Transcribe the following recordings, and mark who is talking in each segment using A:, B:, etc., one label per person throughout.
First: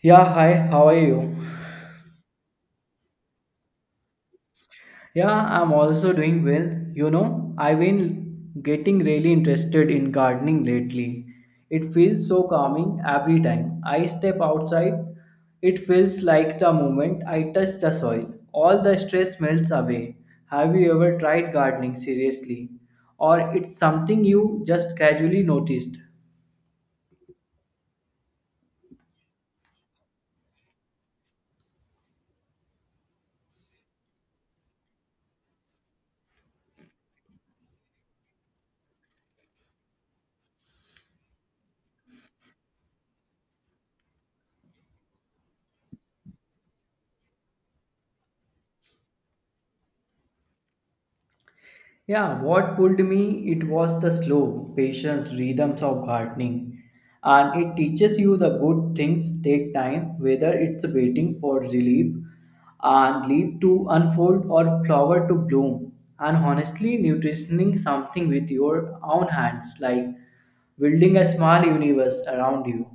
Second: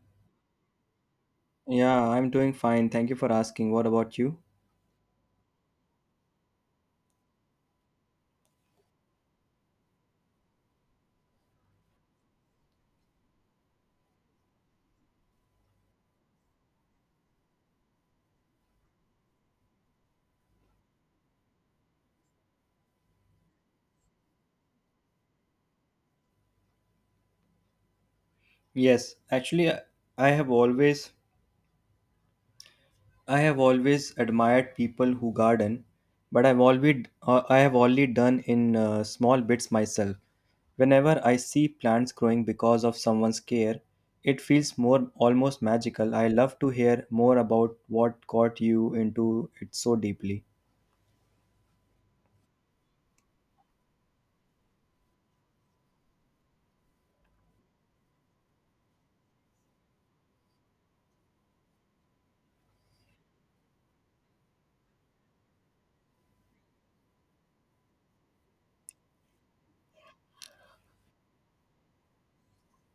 A: Yeah, hi, how are you?
B: Yeah, I'm doing fine. Thank you for asking. What about you?
A: Yeah, I'm also doing well. I've been getting really interested in gardening lately. It feels so calming every time I step outside. It feels like the moment I touch the soil, all the stress melts away. Have you ever tried gardening seriously? Or it's something you just casually noticed?
B: Yes, actually, I have always I have always admired people who garden, but I've always I have only done in small bits myself. Whenever I see plants growing because of someone's care, it feels more almost magical. I love to hear more about what got you into it so deeply.
A: Yeah, what pulled me it was the slow, patience, rhythms of gardening. And it teaches you the good things take time, whether it's waiting for relief and leaf to unfold or flower to bloom. And honestly, nutritioning something with your own hands, like building a small universe around you.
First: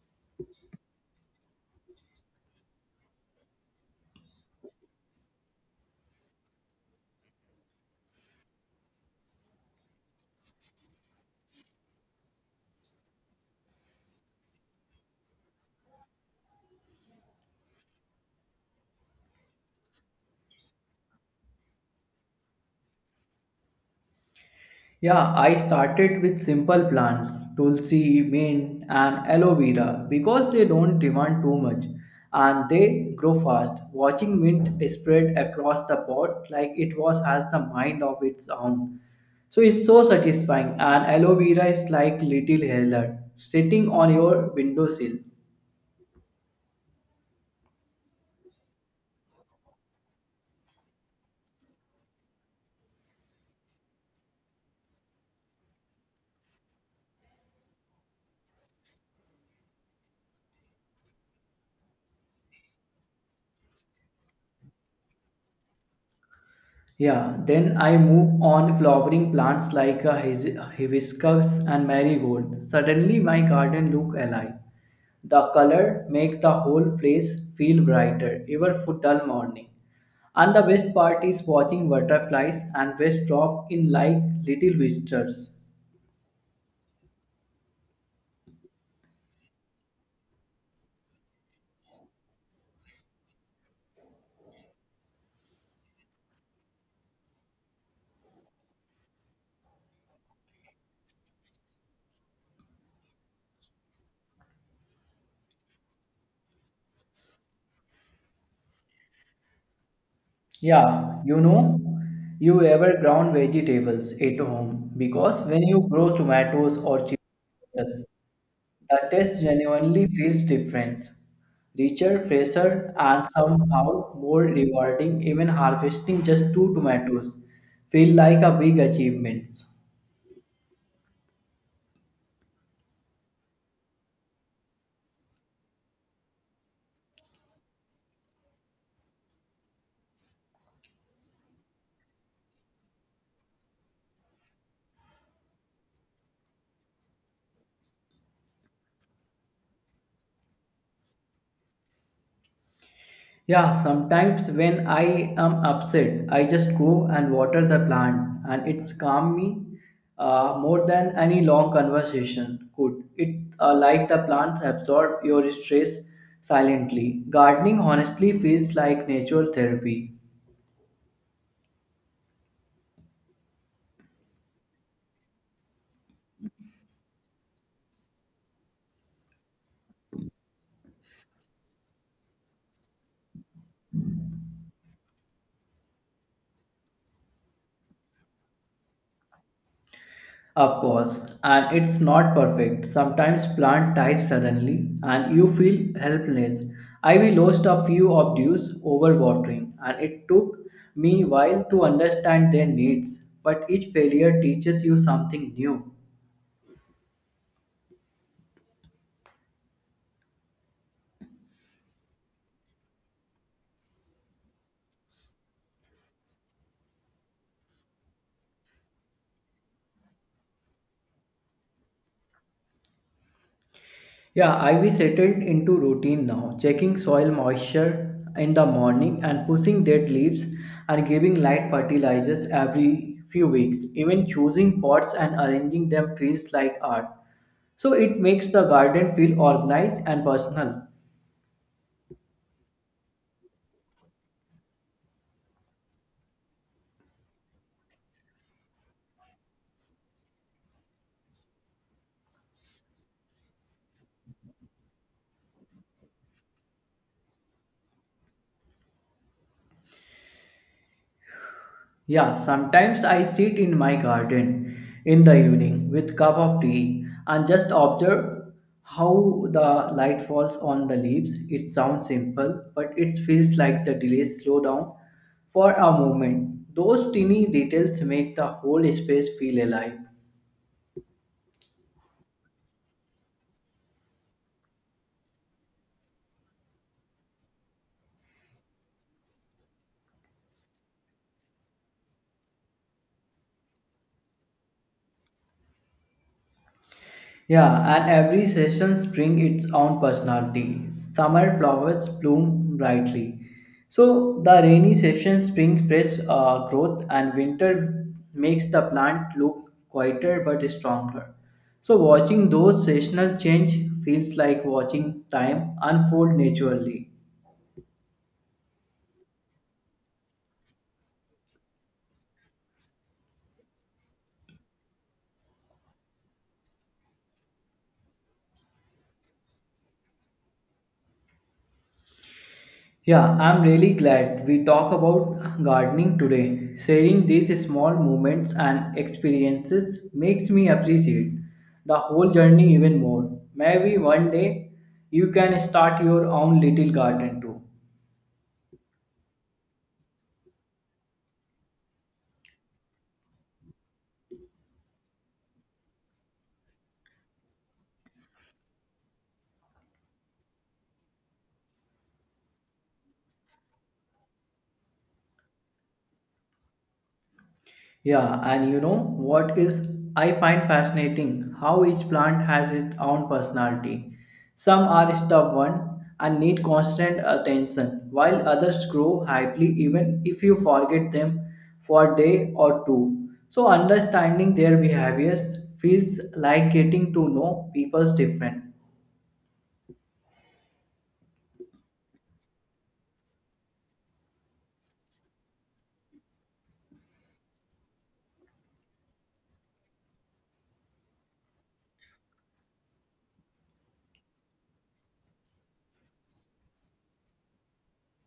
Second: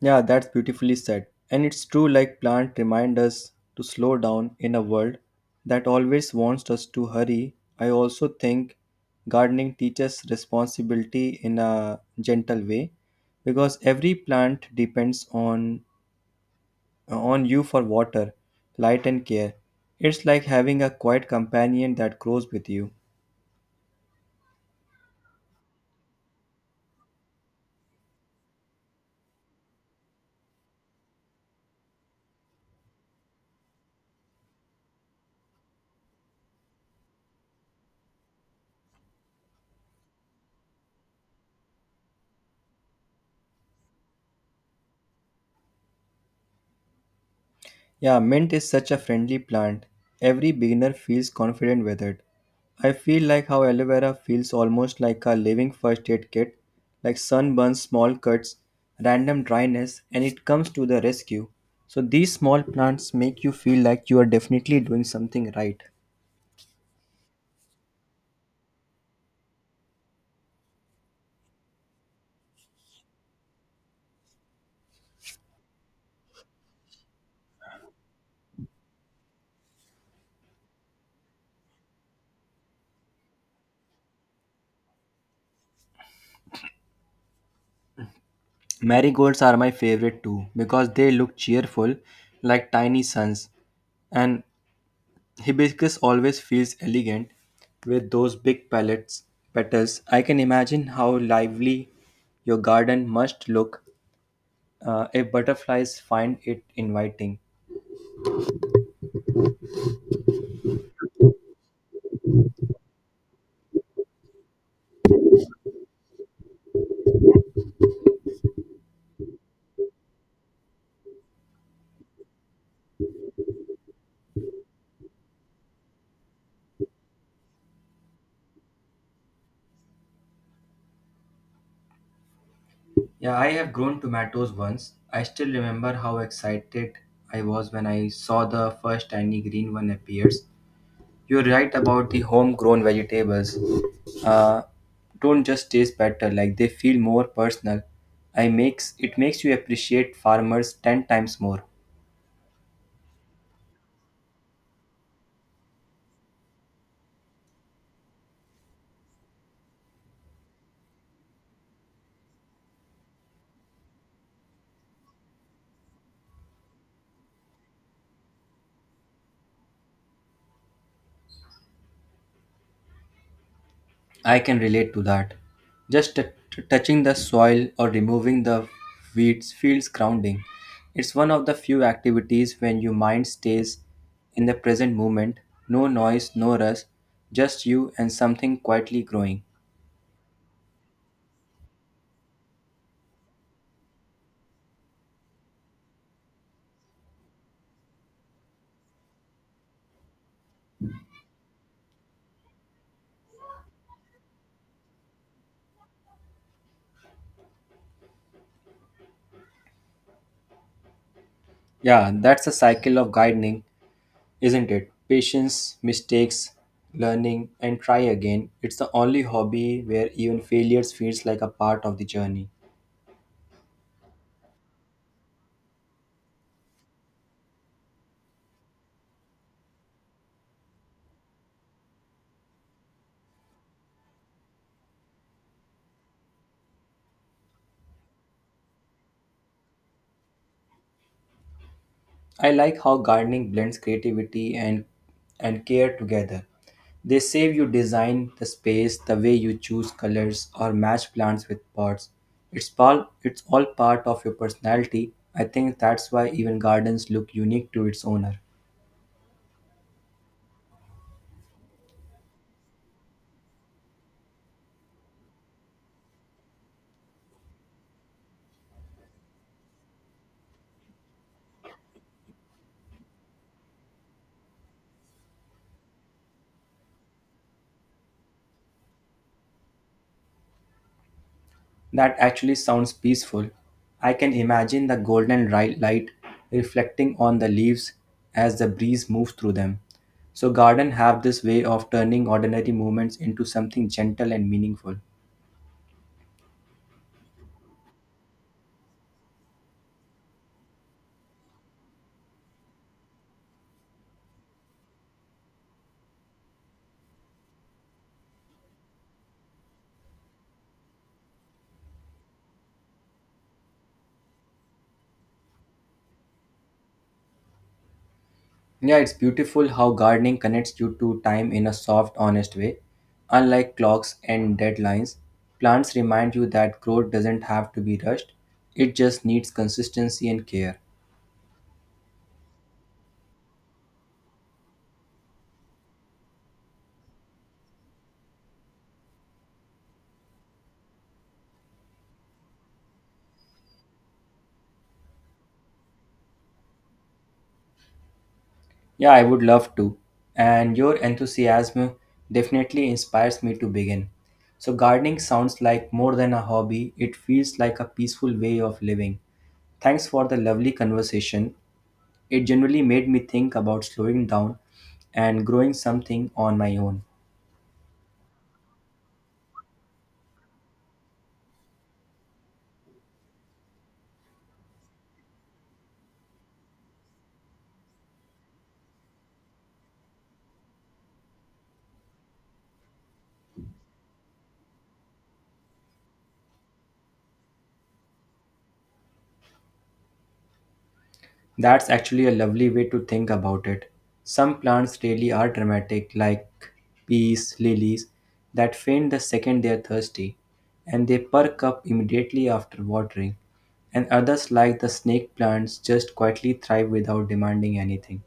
B: Yeah, that's beautifully said. And it's true, like plants remind us to slow down in a world that always wants us to hurry. I also think gardening teaches responsibility in a gentle way because every plant depends on you for water, light and care. It's like having a quiet companion that grows with you.
A: Yeah, I started with simple plants, tulsi, mint, and aloe vera because they don't demand too much and they grow fast. Watching mint spread across the pot like it was as the mind of its own. So it's so satisfying and aloe vera is like little healer sitting on your windowsill.
B: Yeah, mint is such a friendly plant. Every beginner feels confident with it. I feel like how aloe vera feels almost like a living first aid kit, like sunburns, small cuts, random dryness, and it comes to the rescue. So these small plants make you feel like you are definitely doing something right.
A: Yeah, then I move on flowering plants like a hibiscus and marigold. Suddenly my garden look alive. The color make the whole place feel brighter even for dull morning. And the best part is watching butterflies and waste drop in like little whiskers.
B: Marigolds are my favorite too because they look cheerful like tiny suns and Hibiscus always feels elegant with those big palettes, petals. I can imagine how lively your garden must look if butterflies find it inviting.
A: Yeah, you ever ground vegetables at home because when you grow tomatoes or chili, the taste genuinely feels different, richer, fresher, and somehow more rewarding. Even harvesting just two tomatoes feel like a big achievement.
B: Yeah, I have grown tomatoes once. I still remember how excited I was when I saw the first tiny green one appears. You're right about the homegrown vegetables. Uh, don't just taste better, like they feel more personal. I makes it makes you appreciate farmers ten times more.
A: Yeah, sometimes when I am upset, I just go and water the plant, and it's calm me more than any long conversation could. It like the plants absorb your stress silently. Gardening honestly feels like natural therapy.
B: I can relate to that. Just touching the soil or removing the weeds feels grounding. It's one of the few activities when your mind stays in the present moment, no noise, no rush, just you and something quietly growing.
A: Of course, and it's not perfect. Sometimes plant dies suddenly and you feel helpless. I we lost a few of dues over watering and it took me while to understand their needs, but each failure teaches you something new.
B: Yeah, that's a cycle of gardening, isn't it? Patience, mistakes, learning, and try again. It's the only hobby where even failures feels like a part of the journey.
A: Yeah, I Ivy settled into routine now, checking soil moisture in the morning and pushing dead leaves and giving light fertilizers every few weeks. Even choosing pots and arranging them feels like art. So it makes the garden feel organized and personal.
B: I like how gardening blends creativity and care together. They save you design the space, the way you choose colors or match plants with pots. It's all part of your personality. I think that's why even gardens look unique to its owner.
A: Yeah, sometimes I sit in my garden in the evening with cup of tea and just observe how the light falls on the leaves. It sounds simple, but it feels like the delays slow down for a moment. Those tiny details make the whole space feel alive.
B: That actually sounds peaceful. I can imagine the golden light reflecting on the leaves as the breeze moves through them. So garden have this way of turning ordinary moments into something gentle and meaningful.
A: Yeah, and every season brings its own personality. Summer flowers bloom brightly. So the rainy seasons bring fresh growth and winter makes the plant look quieter but stronger. So watching those seasonal change feels like watching time unfold naturally.
B: Yeah, it's beautiful how gardening connects you to time in a soft, honest way. Unlike clocks and deadlines, plants remind you that growth doesn't have to be rushed, it just needs consistency and care.
A: Yeah, I'm really glad we talk about gardening today. Sharing these small moments and experiences makes me appreciate the whole journey even more. Maybe one day you can start your own little garden too.
B: Yeah, I would love to. And your enthusiasm definitely inspires me to begin. So, gardening sounds like more than a hobby, it feels like a peaceful way of living. Thanks for the lovely conversation. It generally made me think about slowing down and growing something on my own.
A: Yeah, and you know what is I find fascinating how each plant has its own personality. Some are stubborn and need constant attention, while others grow happily even if you forget them for a day or two. So understanding their behaviors feels like getting to know people's different.
B: That's actually a lovely way to think about it. Some plants really are dramatic, like peas, lilies, that faint the second they are thirsty, and they perk up immediately after watering. And others, like the snake plants, just quietly thrive without demanding anything.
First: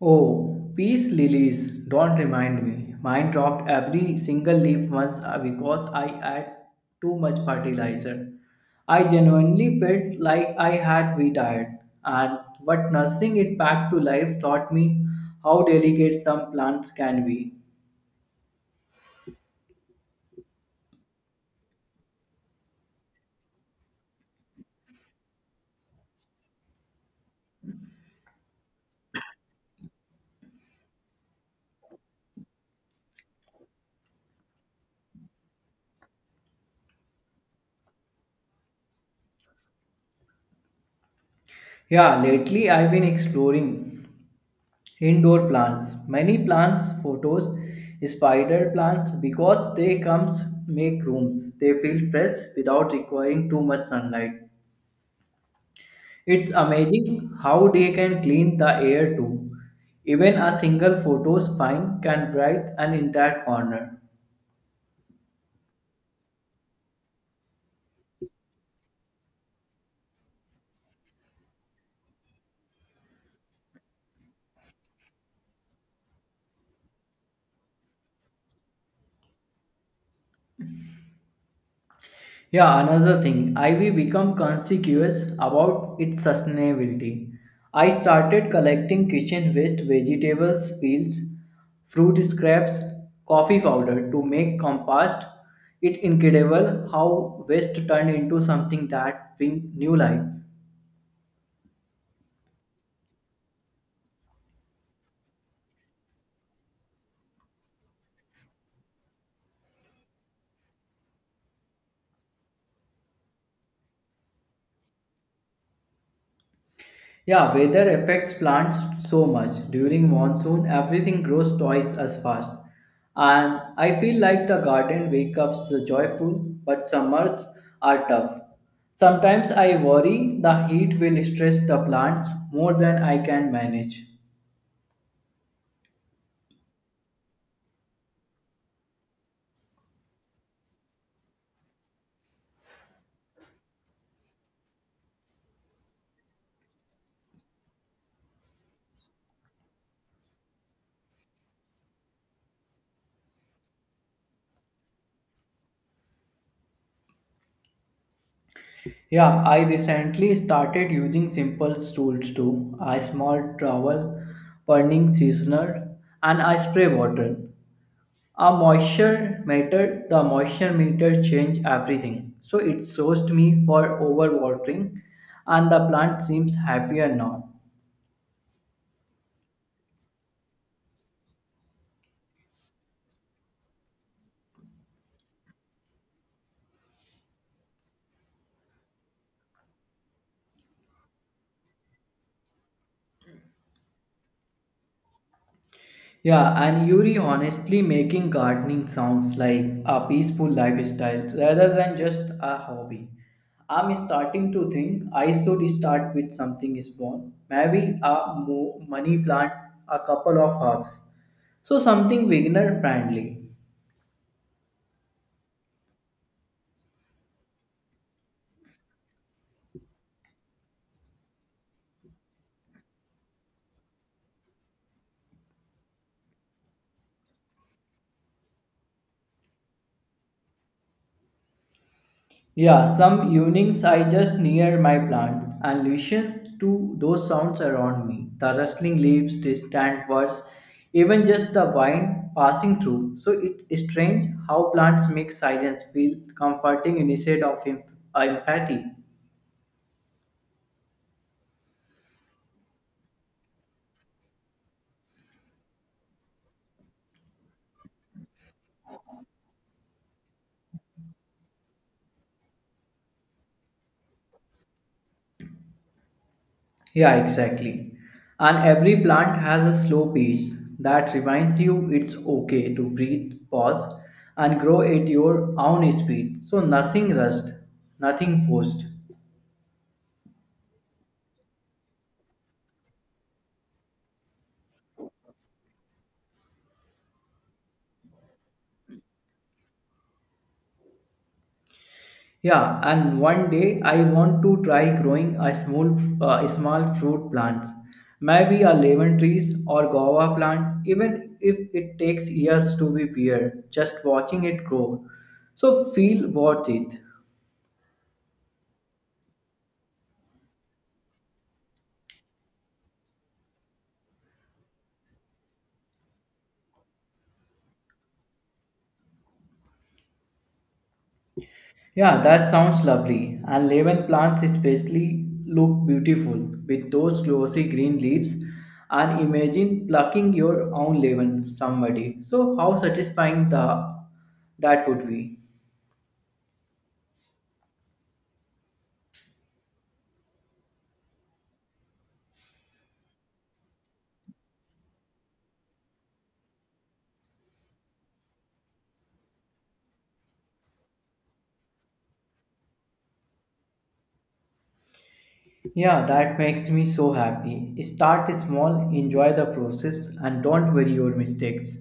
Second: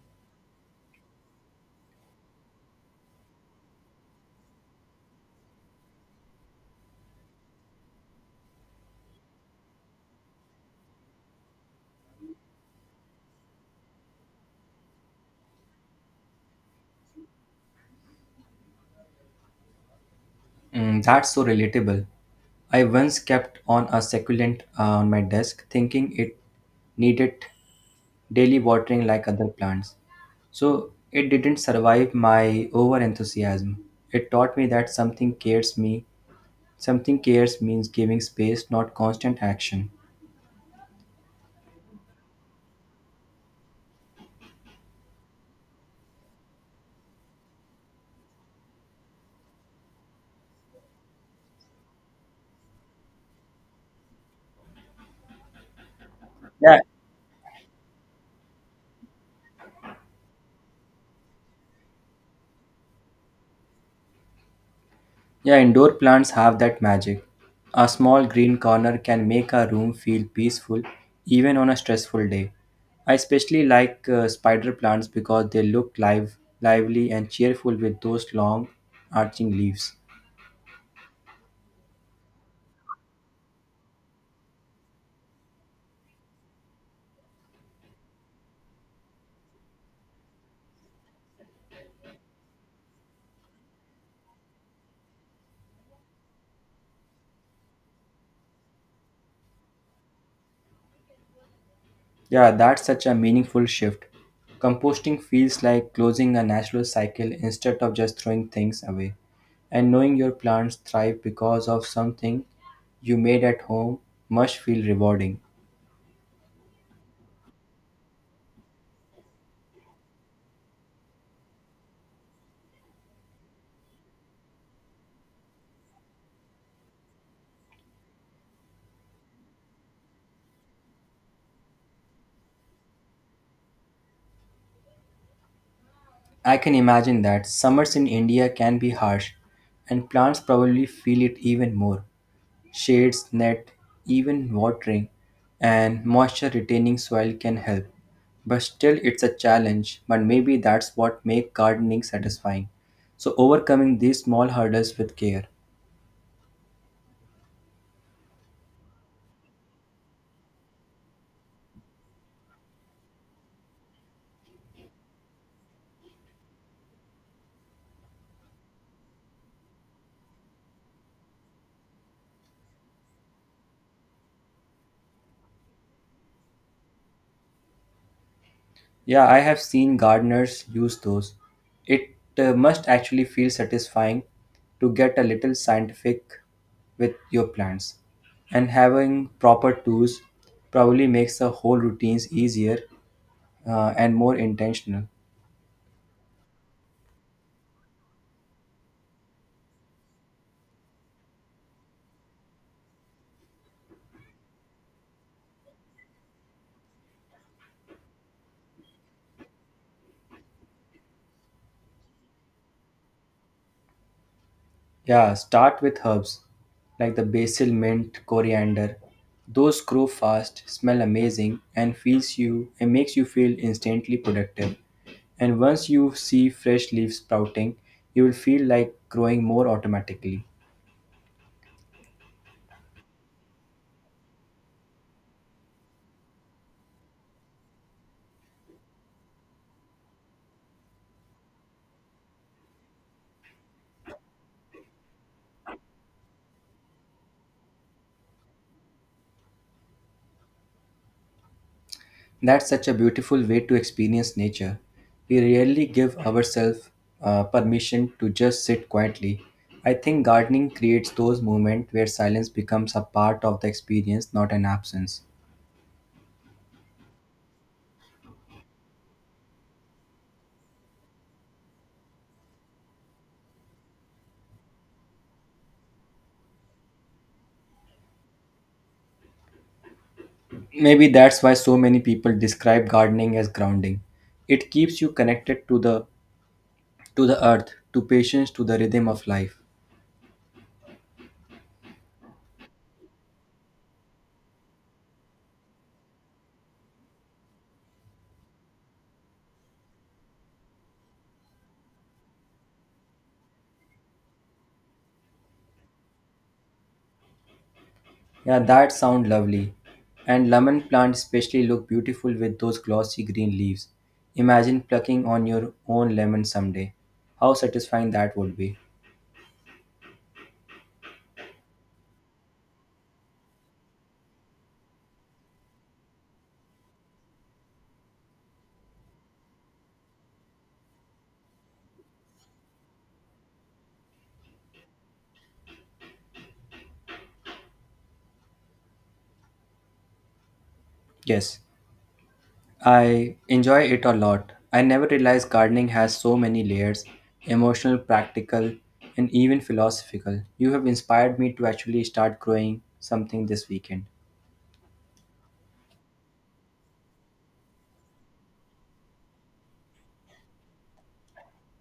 A: Oh, peace lilies, don't remind me. Mine dropped every single leaf once because I add too much fertilizer. I genuinely felt like I had retired, and but nursing it back to life taught me how delicate some plants can be.
B: Mm, that's so relatable. I once kept on a succulent on my desk thinking it needed daily watering like other plants. So it didn't survive my over enthusiasm. It taught me that something cares me, something cares means giving space, not constant action.
A: Yeah, lately I've been exploring indoor plants, many plants, photos, spider plants because they comes make rooms. They feel fresh without requiring too much sunlight. It's
B: Yeah,
A: amazing how they can clean the air too. Even a single photo's fine can bright an entire corner.
B: yeah, indoor plants have that magic. A small green corner can make a room feel peaceful even on a stressful day. I especially like spider plants because they look live, lively and cheerful with those long arching leaves.
A: Yeah, another thing, I will become conscious about its sustainability. I started collecting kitchen waste, vegetables, peels, fruit scraps, coffee powder to make compost. It's incredible how waste turned into something that brings new life.
B: Yeah, that's such a meaningful shift. Composting feels like closing a natural cycle instead of just throwing things away. And knowing your plants thrive because of something you made at home must feel rewarding.
A: Yeah, weather affects plants so much. During monsoon, everything grows twice as fast. And I feel like the garden wake up joyful, but summers are tough. Sometimes I worry the heat will stress the plants more than I can manage.
B: I can imagine that summers in India can be harsh, and plants probably feel it even more. Shades, net, even watering, and moisture retaining soil can help. But still, it's a challenge, but maybe that's what makes gardening satisfying. So, overcoming these small hurdles with care.
A: Yeah, I recently started using simple tools too. A small trowel, burning seasoner, and I spray water. The moisture meter changed everything. So it sourced me for overwatering and the plant seems happier now.
B: Yeah, I have seen gardeners use those. It must actually feel satisfying to get a little scientific with your plants. And having proper tools probably makes the whole routines easier and more intentional.
A: Yeah, and Yuri honestly making gardening sounds like a peaceful lifestyle rather than just a hobby. I'm starting to think I should start with something small, maybe a money plant, a couple of herbs. So something beginner friendly.
B: Yeah, start with herbs like the basil, mint, coriander. Those grow fast, smell amazing, and feels you and makes you feel instantly productive. And once you see fresh leaves sprouting, you will feel like growing more automatically.
A: Yeah, some evenings I just near my plants and listen to those sounds around me. The rustling leaves, distant birds, even just the wind passing through. So it's strange how plants make silence feel comforting instead of empathy.
B: That's such a beautiful way to experience nature. We rarely give ourselves permission to just sit quietly. I think gardening creates those moments where silence becomes a part of the experience, not an absence.
A: Yeah, exactly. And every plant has a slow pace that reminds you it's okay to breathe, pause, and grow at your own speed. So nothing rushed, nothing forced.
B: Maybe that's why so many people describe gardening as grounding. It keeps you connected to the earth, to patience, to the rhythm of life.
A: Yeah, and one day I want to try growing a small fruit plants, maybe a lemon trees or guava plant, even if it takes years to be beer, just watching it grow. So feel worth it.
B: Yeah, that sound lovely. And lemon plants especially look beautiful with those glossy green leaves. Imagine plucking on your own lemon someday. How satisfying that would be.
A: Yeah, that sounds lovely. And lemon plants especially look beautiful with those glossy green leaves. And imagine plucking your own lemon, somebody. So how satisfying the that would be.
B: Yes. I enjoy it a lot. I never realized gardening has so many layers emotional, practical, and even philosophical. You have inspired me to actually start growing something this weekend.
A: Yeah, that makes me so happy. Start small, enjoy the process, and don't worry your mistakes.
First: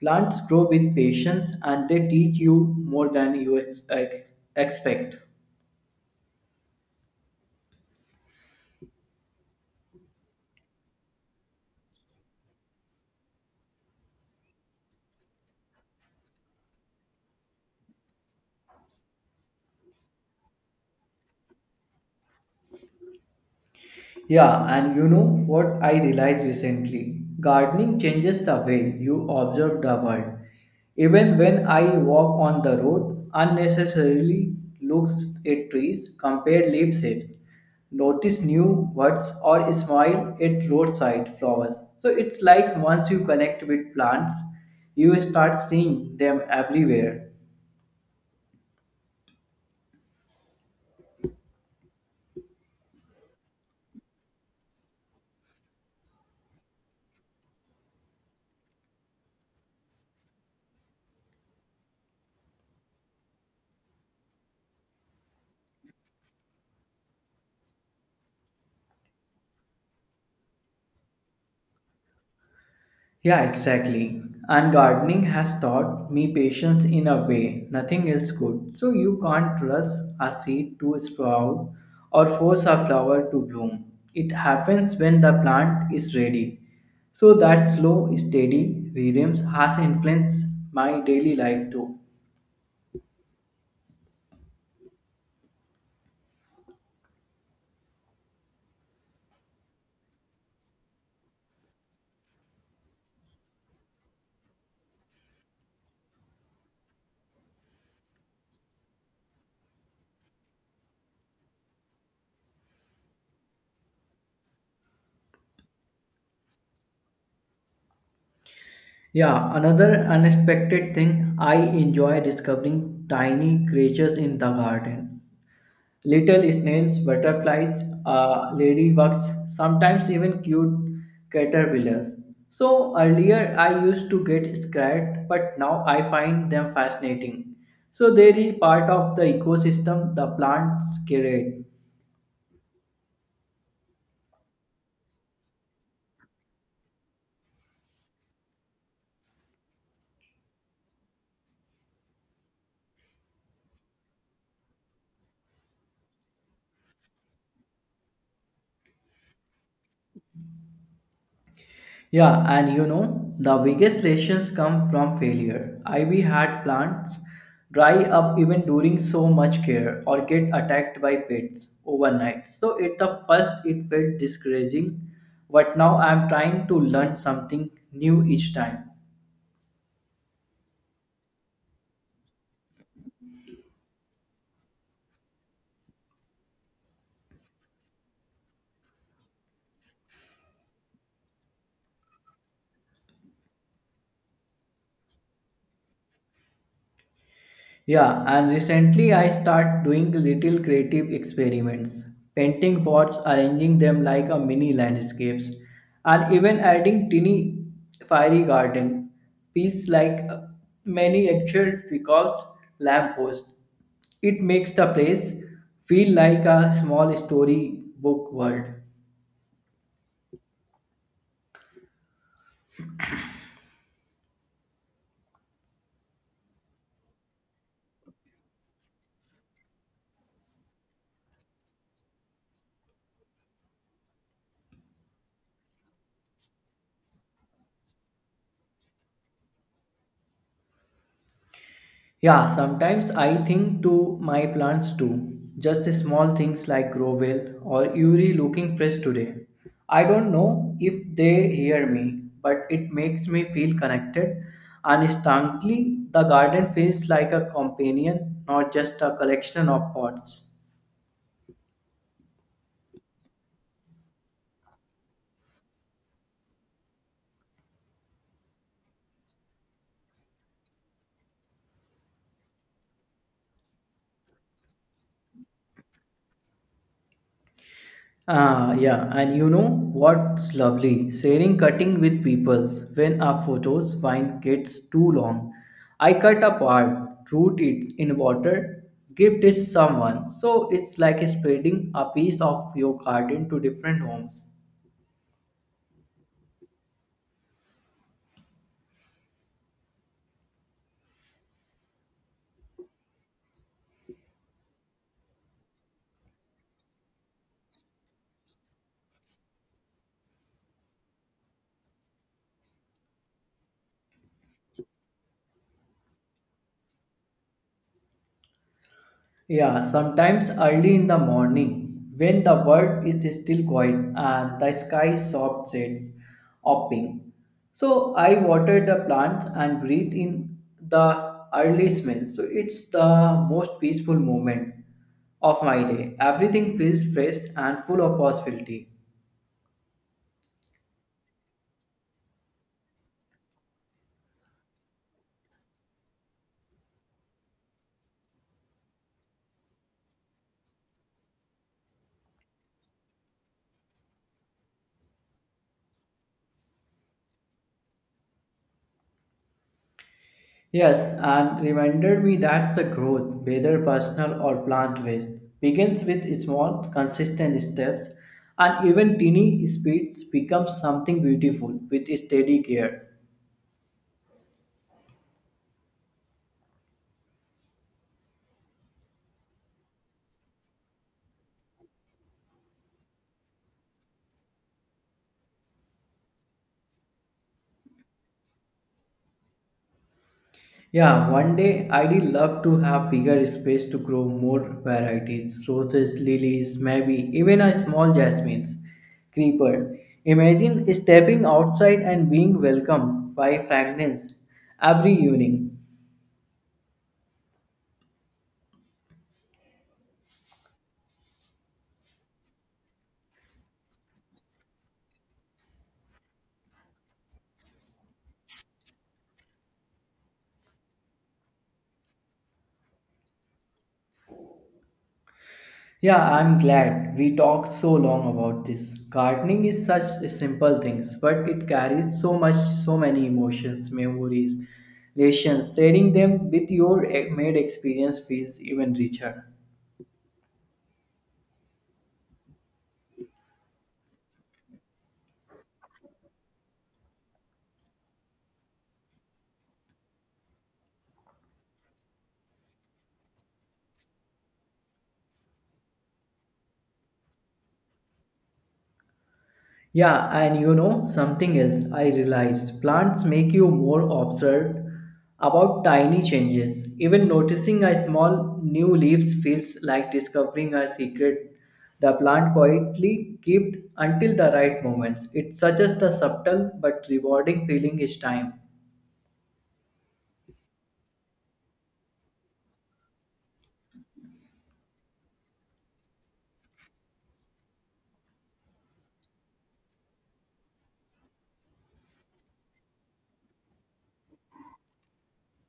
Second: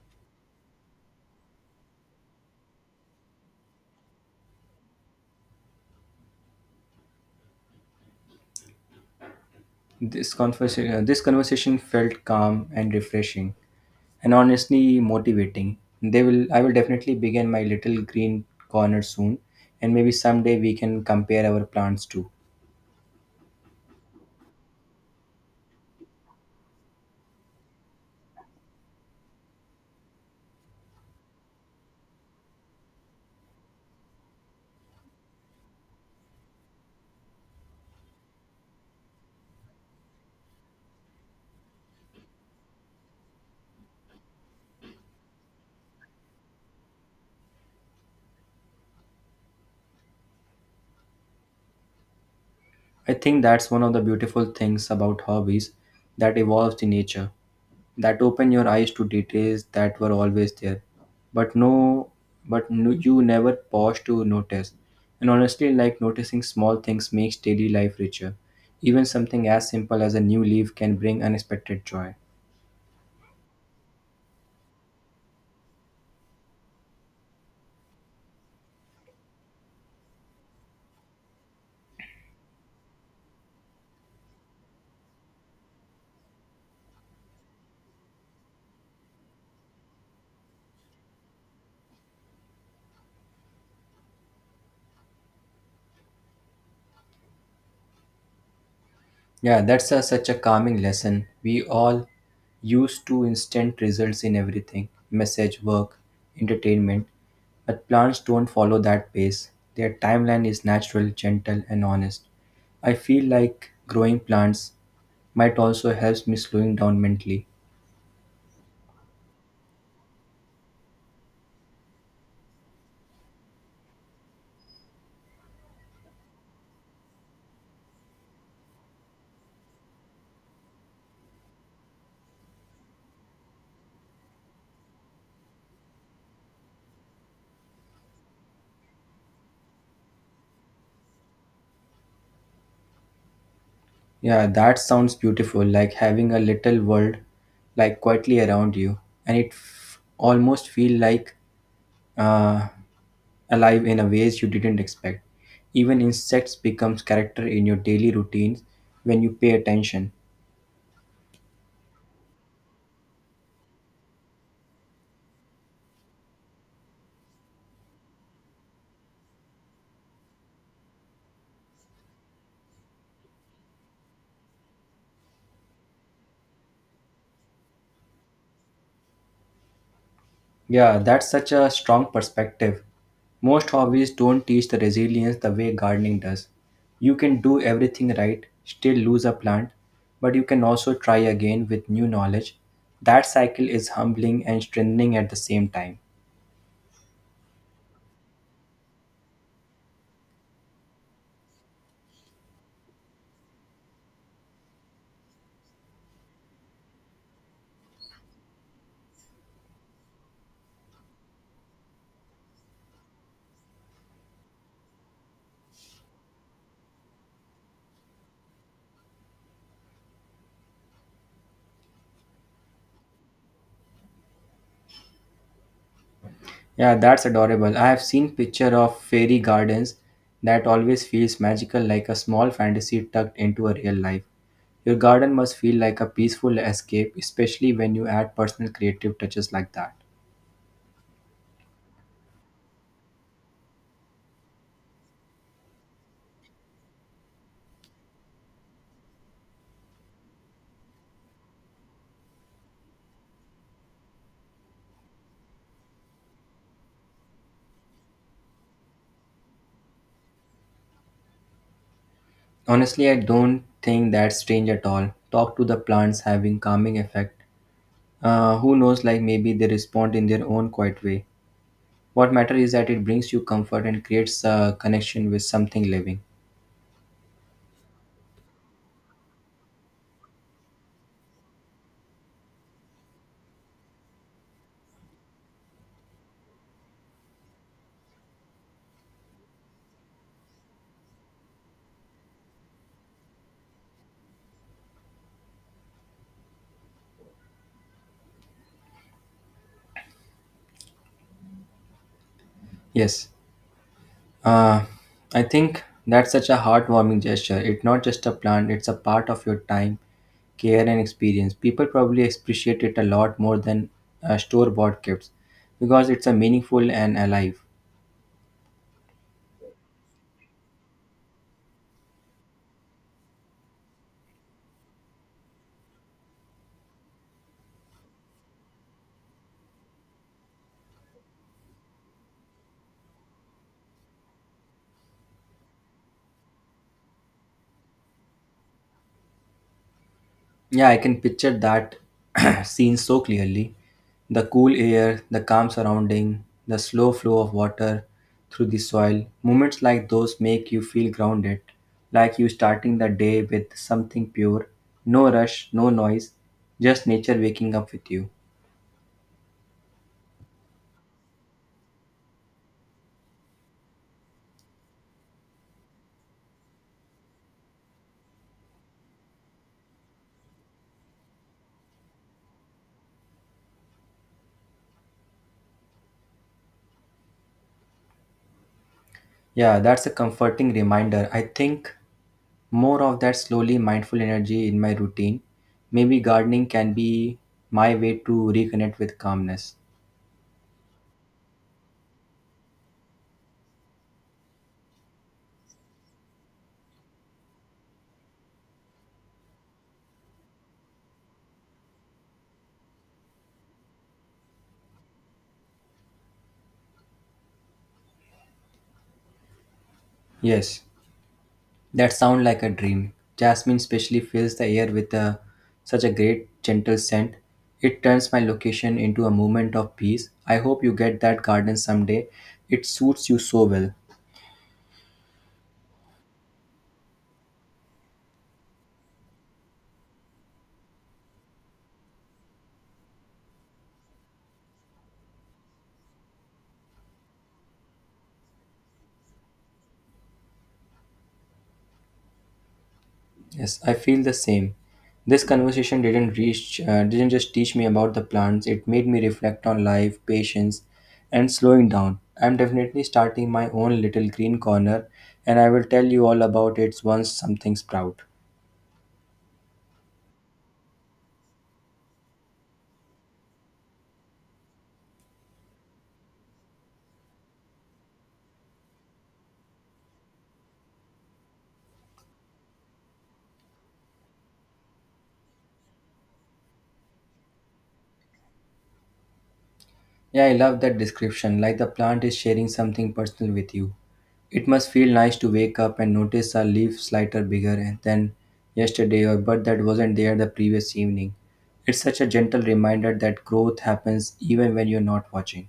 A: Plants grow with patience and they teach you more than you expect.
B: This conversation felt calm and refreshing, and honestly motivating. I will definitely begin my little green corner soon, and maybe someday we can compare our plants too.
A: Yeah, and you know what I realized recently? Gardening changes the way you observe the world. Even when I walk on the road, unnecessarily looks at trees, compare leaf shapes, notice new words, or smile at roadside flowers. So it's like once you connect with plants, you start seeing them everywhere.
B: I think that's one of the beautiful things about hobbies that evolves in nature that open your eyes to details that were always there but no but no, you never pause to notice and honestly like noticing small things makes daily life richer even something as simple as a new leaf can bring unexpected joy.
A: Yeah, exactly. And gardening has taught me patience in a way nothing else could. So you can't rush a seed to sprout or force a flower to bloom. It happens when the plant is ready. So that slow, steady rhythms has influenced my daily life too.
B: Yeah, that's a, such a calming lesson. We all used to instant results in everything message, work, entertainment. But plants don't follow that pace. Their timeline is natural, gentle, and honest. I feel like growing plants might also help me slowing down mentally.
A: Yeah, another unexpected thing I enjoy discovering tiny creatures in the garden. Little snails, butterflies, ladybugs, sometimes even cute caterpillars. So earlier I used to get scared, but now I find them fascinating. So they are part of the ecosystem the plants create.
B: Yeah, that sounds beautiful, like having a little world like quietly around you, and almost feel like uh, alive in a ways you didn't expect. Even insects becomes character in your daily routines when you pay attention.
A: Yeah, and the biggest lessons come from failure. Ivy had plants dry up even during so much care or get attacked by pests overnight. So at the first it felt discouraging, but now I'm trying to learn something new each time.
B: Yeah, that's such a strong perspective. Most hobbies don't teach the resilience the way gardening does. You can do everything right, still lose a plant, but you can also try again with new knowledge. That cycle is humbling and strengthening at the same time.
A: Yeah, and recently I start doing little creative experiments, painting pots, arranging them like a mini landscapes, and even adding tiny fiery garden piece like many actual because lamppost. It makes the place feel like a small story book world.
B: Yeah, that's adorable. I have seen picture of fairy gardens that always feels magical like a small fantasy tucked into a real life. Your garden must feel like a peaceful escape, especially when you add personal creative touches like that.
A: Yeah, sometimes I think to my plants too. Just small things like grow well or Yuri looking fresh today. I don't know if they hear me, but it makes me feel connected. And instantly, the garden feels like a companion, not just a collection of pots.
B: Honestly, I don't think that's strange at all. Talk to the plants having calming effect. Who knows, like maybe they respond in their own quiet way. What matter is that it brings you comfort and creates a connection with something living.
A: Ah, yeah, and you know what's lovely? Sharing cutting with peoples when our photos vine gets too long. I cut a part, root it in water, give it someone. So it's like spreading a piece of your garden to different homes.
B: Yes. Uh, I think that's such a heartwarming gesture. It's not just a plant, it's a part of your time, care, and experience. People probably appreciate it a lot more than store bought gifts because it's a meaningful and alive.
A: Yeah, sometimes early in the morning, when the world is still quiet and the sky soft shades of pink. So I water the plants and breathe in the early smell. So it's the most peaceful moment of my day. Everything feels fresh and full of possibility.
B: Yeah, I can picture that scene so clearly. The cool air, the calm surrounding, the slow flow of water through the soil. Moments like those make you feel grounded, like you starting the day with something pure, no rush, no noise, just nature waking up with you.
A: Yes, and reminded me that the growth, whether personal or plant based, begins with small, consistent steps, and even teeny speeds become something beautiful with steady care.
B: Yeah, that's a comforting reminder. I think more of that slowly mindful energy in my routine. Maybe gardening can be my way to reconnect with calmness.
A: Yeah, one day I'd love to have bigger space to grow more varieties, roses, lilies, maybe even a small jasmines creeper. Imagine stepping outside and being welcomed by fragrance every evening.
B: Yes. That sound like a dream. Jasmine especially fills the air with a, such a great gentle scent. It turns my location into a moment of peace. I hope you get that garden someday. It suits you so well.
A: Yeah, I'm glad we talked so long about this. Gardening is such simple things, but it carries so much, so many emotions, memories, relations. Sharing them with your made experience feels even richer.
B: Yes, I feel the same. This conversation didn't just teach me about the plants. It made me reflect on life, patience, and slowing down. I'm definitely starting my own little green corner and I will tell you all about it once something sprout.
A: Yeah, and you know something else I realized plants make you more observant about tiny changes. Even noticing a small new leaves feels like discovering a secret the plant quietly kept until the right moments. It's such as the subtle but rewarding feeling is time.
B: Yeah, I love that description, like the plant is sharing something personal with you. It must feel nice to wake up and notice a leaf slighter bigger and than yesterday or bud that wasn't there the previous evening. It's such a gentle reminder that growth happens even when you're not watching.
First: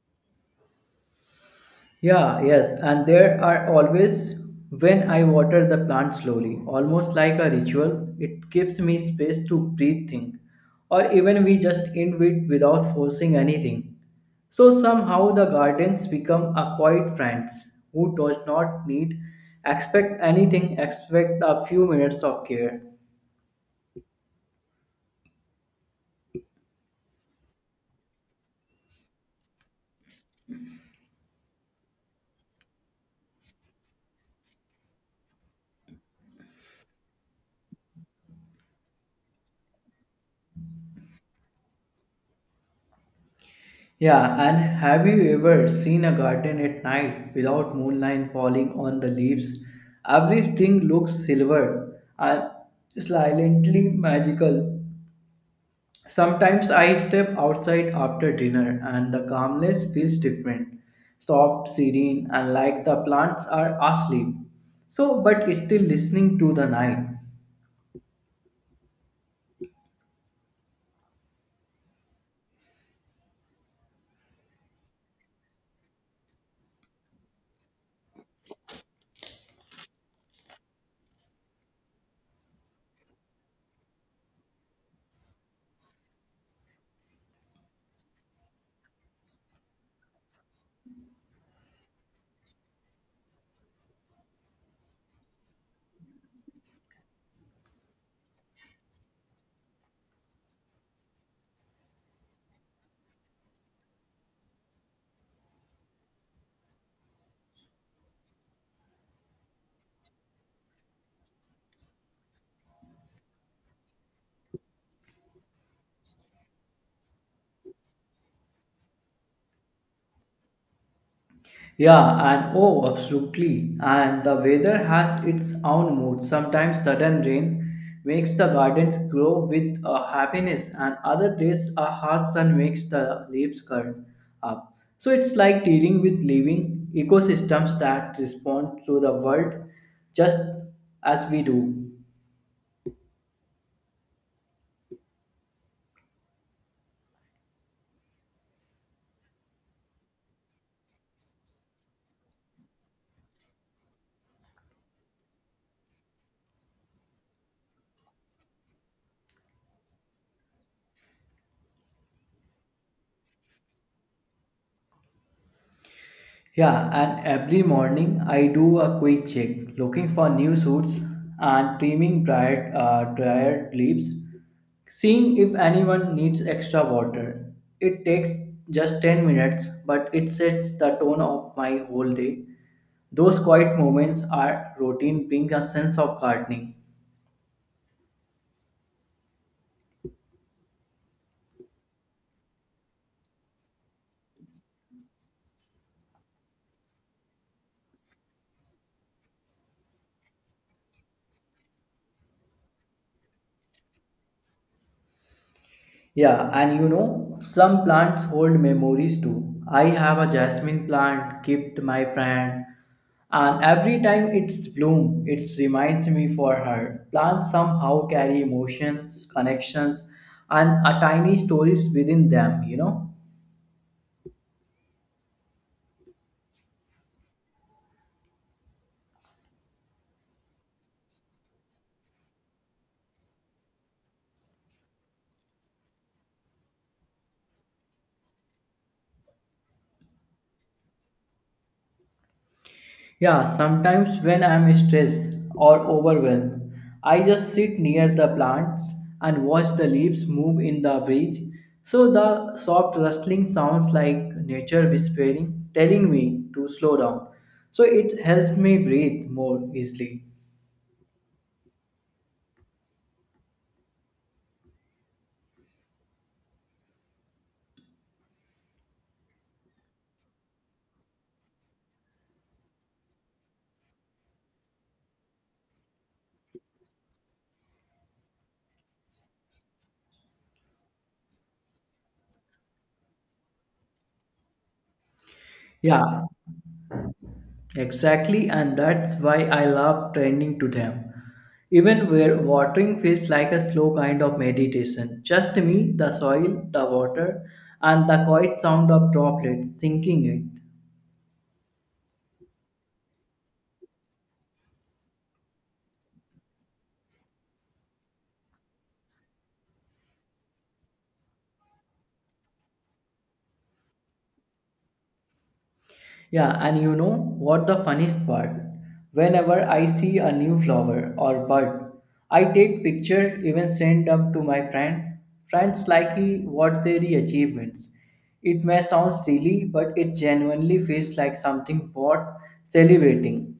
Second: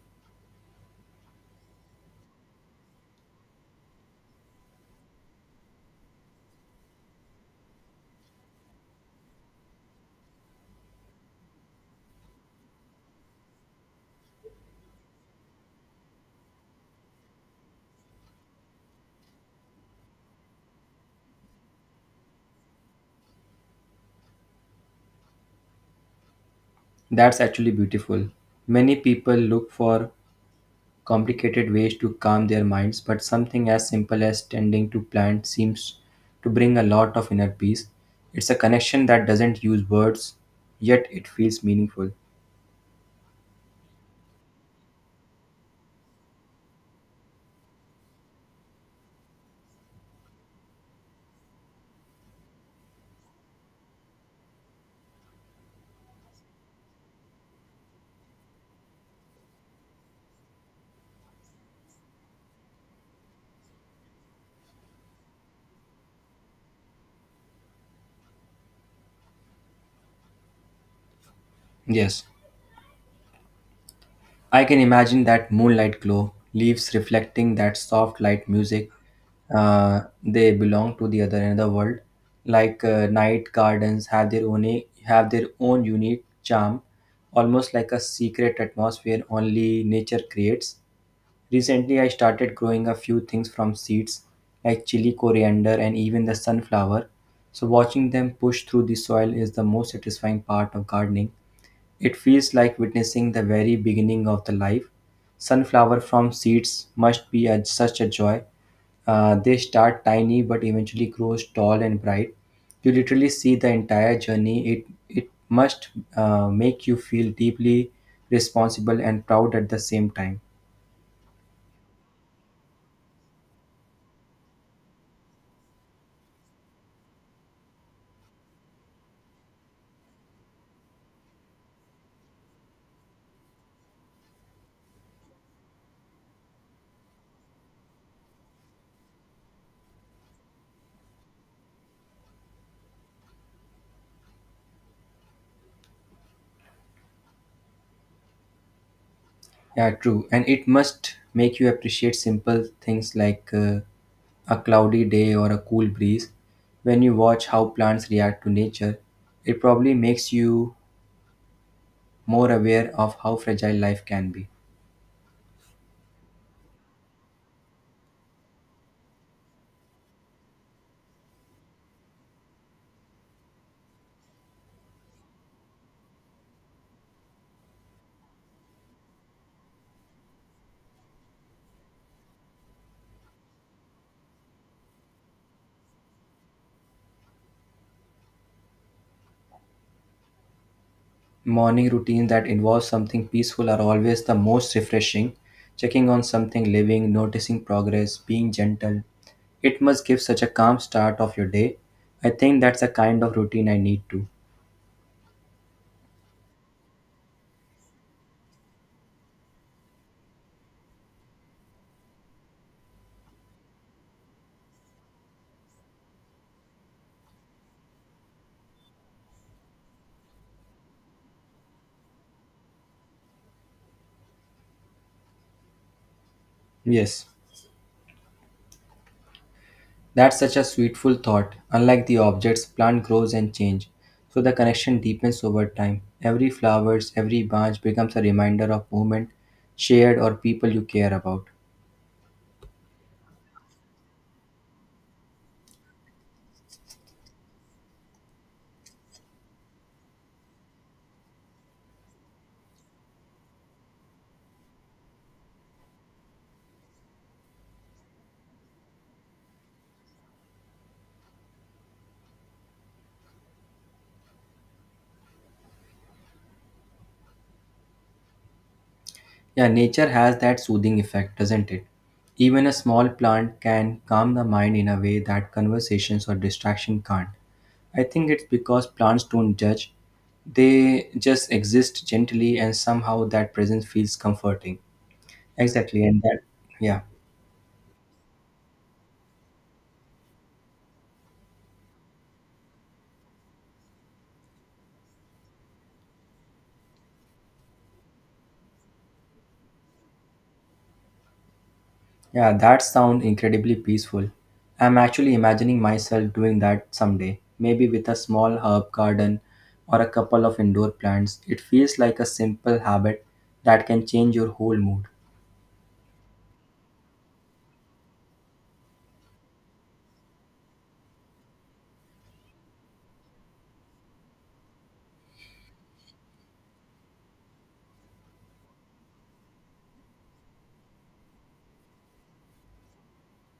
A: Yeah, yes, and there are always when I water the plant slowly, almost like a ritual, it gives me space to breathe, think, or even we just end it without forcing anything. So somehow the gardens become a quiet friends who does not need expect anything expect a few minutes of care.
B: That's actually beautiful. Many people look for complicated ways to calm their minds, but something as simple as tending to plant seems to bring a lot of inner peace. It's a connection that doesn't use words, yet it feels meaningful.
A: Yeah, and have you ever seen a garden at night without moonlight falling on the leaves? Everything looks silver and silently magical. Sometimes I step outside after dinner and the calmness feels different, soft, serene, and like the plants are asleep. So, but still listening to the night.
B: Yes, I can imagine that moonlight glow, leaves reflecting that soft light music. They belong to the other another world. Like night gardens have their own unique charm, almost like a secret atmosphere only nature creates. Recently, I started growing a few things from seeds like chili, coriander, and even the sunflower. So, watching them push through the soil is the most satisfying part of gardening. It feels like witnessing the very beginning of the life. Sunflower from seeds must be a, such a joy. They start tiny but eventually grows tall and bright. You literally see the entire journey. It must make you feel deeply responsible and proud at the same time.
A: Yeah, and oh, absolutely. And the weather has its own mood. Sometimes sudden rain makes the gardens grow with a happiness, and other days a hot sun makes the leaves curl up. So it's like dealing with living ecosystems that respond to the world just as we do.
B: Yeah, true. And it must make you appreciate simple things like a cloudy day or a cool breeze. When you watch how plants react to nature, it probably makes you more aware of how fragile life can be.
A: Yeah, and every morning I do a quick check, looking for new suits and trimming dried leaves, seeing if anyone needs extra water. It takes just 10 minutes, but it sets the tone of my whole day. Those quiet moments are routine, bring a sense of gardening.
B: Morning routines that involve something peaceful are always the most refreshing. Checking on something living, noticing progress, being gentle. It must give such a calm start of your day. I think that's the kind of routine I need to.
A: Yeah, and some plants hold memories too. I have a jasmine plant, kept my friend, and every time it's bloom, it reminds me for her. Plants somehow carry emotions, connections, and a tiny stories within them.
B: Yes. That's such a sweetful thought. Unlike the objects, plant grows and change, so the connection deepens over time. Every flowers, every branch becomes a reminder of moment shared or people you care about.
A: Yeah, sometimes when I'm stressed or overwhelmed, I just sit near the plants and watch the leaves move in the breeze. So the soft rustling sounds like nature whispering, telling me to slow down. So it helps me breathe more easily.
B: Yeah, nature has that soothing effect, doesn't it? Even a small plant can calm the mind in a way that conversations or distraction can't. I think it's because plants don't judge. They just exist gently and somehow that presence feels comforting. Exactly, and
A: Yeah,
B: that yeah.
A: exactly, and that's why I love training to them. Even where watering feels like a slow kind of meditation. Just me, the soil, the water, and the quiet sound of droplets sinking it.
B: Yeah, that sounds incredibly peaceful. I'm actually imagining myself doing that someday, maybe with a small herb garden or a couple of indoor plants. It feels like a simple habit that can change your whole mood.
A: Yeah, and you know what the funniest part? Whenever I see a new flower or bud, I take picture, even send up to my friend. Friends like what their achievements. It may sound silly, but it genuinely feels like something worth celebrating.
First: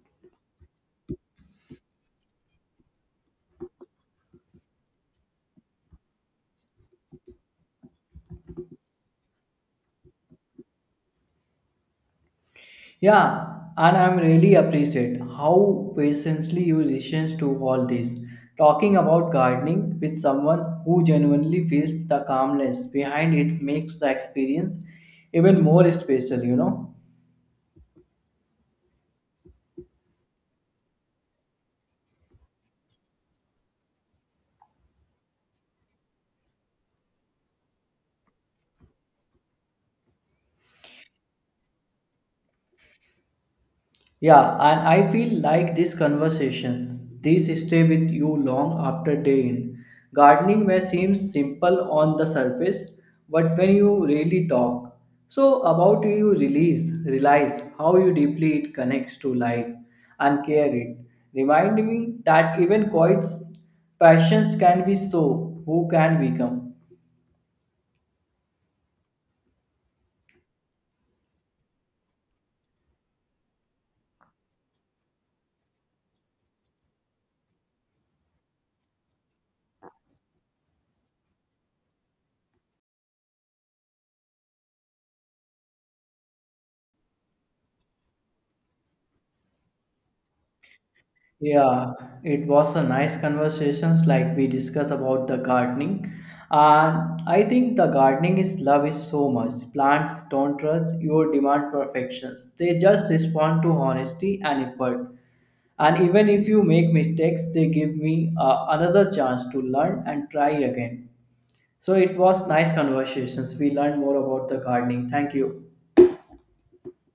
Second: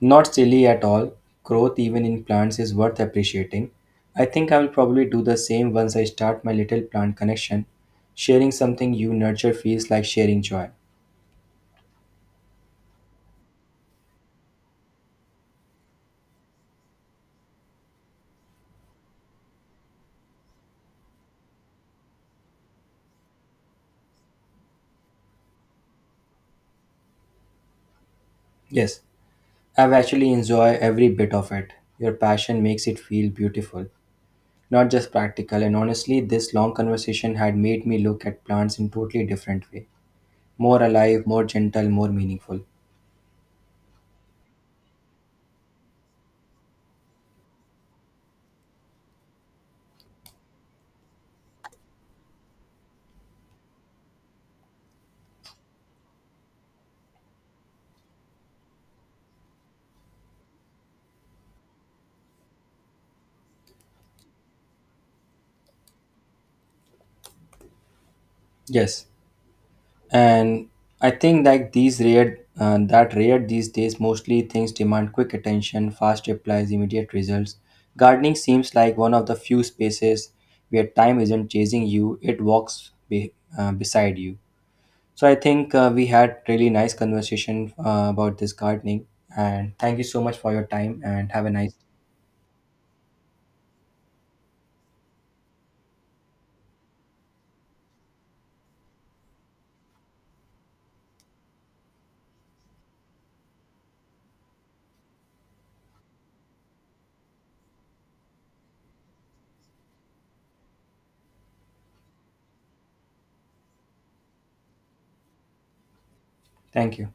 B: Not silly at all. Growth, even in plants, is worth appreciating. I think I will probably do the same once I start my little plant connection. Sharing something you nurture feels like sharing joy.
A: Yeah, and I'm really appreciate how patiently you listen to all this. Talking about gardening with someone who genuinely feels the calmness behind it makes the experience even more special.
B: Yes, I've actually enjoyed every bit of it. Your passion makes it feel beautiful. Not just practical. And honestly, this long conversation had made me look at plants in totally different way. More alive, more gentle, more meaningful.
A: Yeah, and I feel like these conversations, these stay with you long after day in. Gardening may seem simple on the surface, but when you really talk, so about it, you realize how you deeply it connects to life and care it. Remind me that even quiet passions can be so, who can become.
B: Yes. And I think like these rare that rare these days mostly things demand quick attention, fast replies, immediate results. Gardening seems like one of the few spaces where time isn't chasing you, it walks beside you. So I think we had really nice conversation about this gardening and thank you so much for your time and have a nice
A: Yeah, it was a nice conversations like we discuss about the gardening. And I think the gardening is love is so much. Plants don't trust your demand perfections. They just respond to honesty and effort. And even if you make mistakes, they give me another chance to learn and try again. So it was nice conversations. We learned more about the gardening. Thank you.
B: Thank you.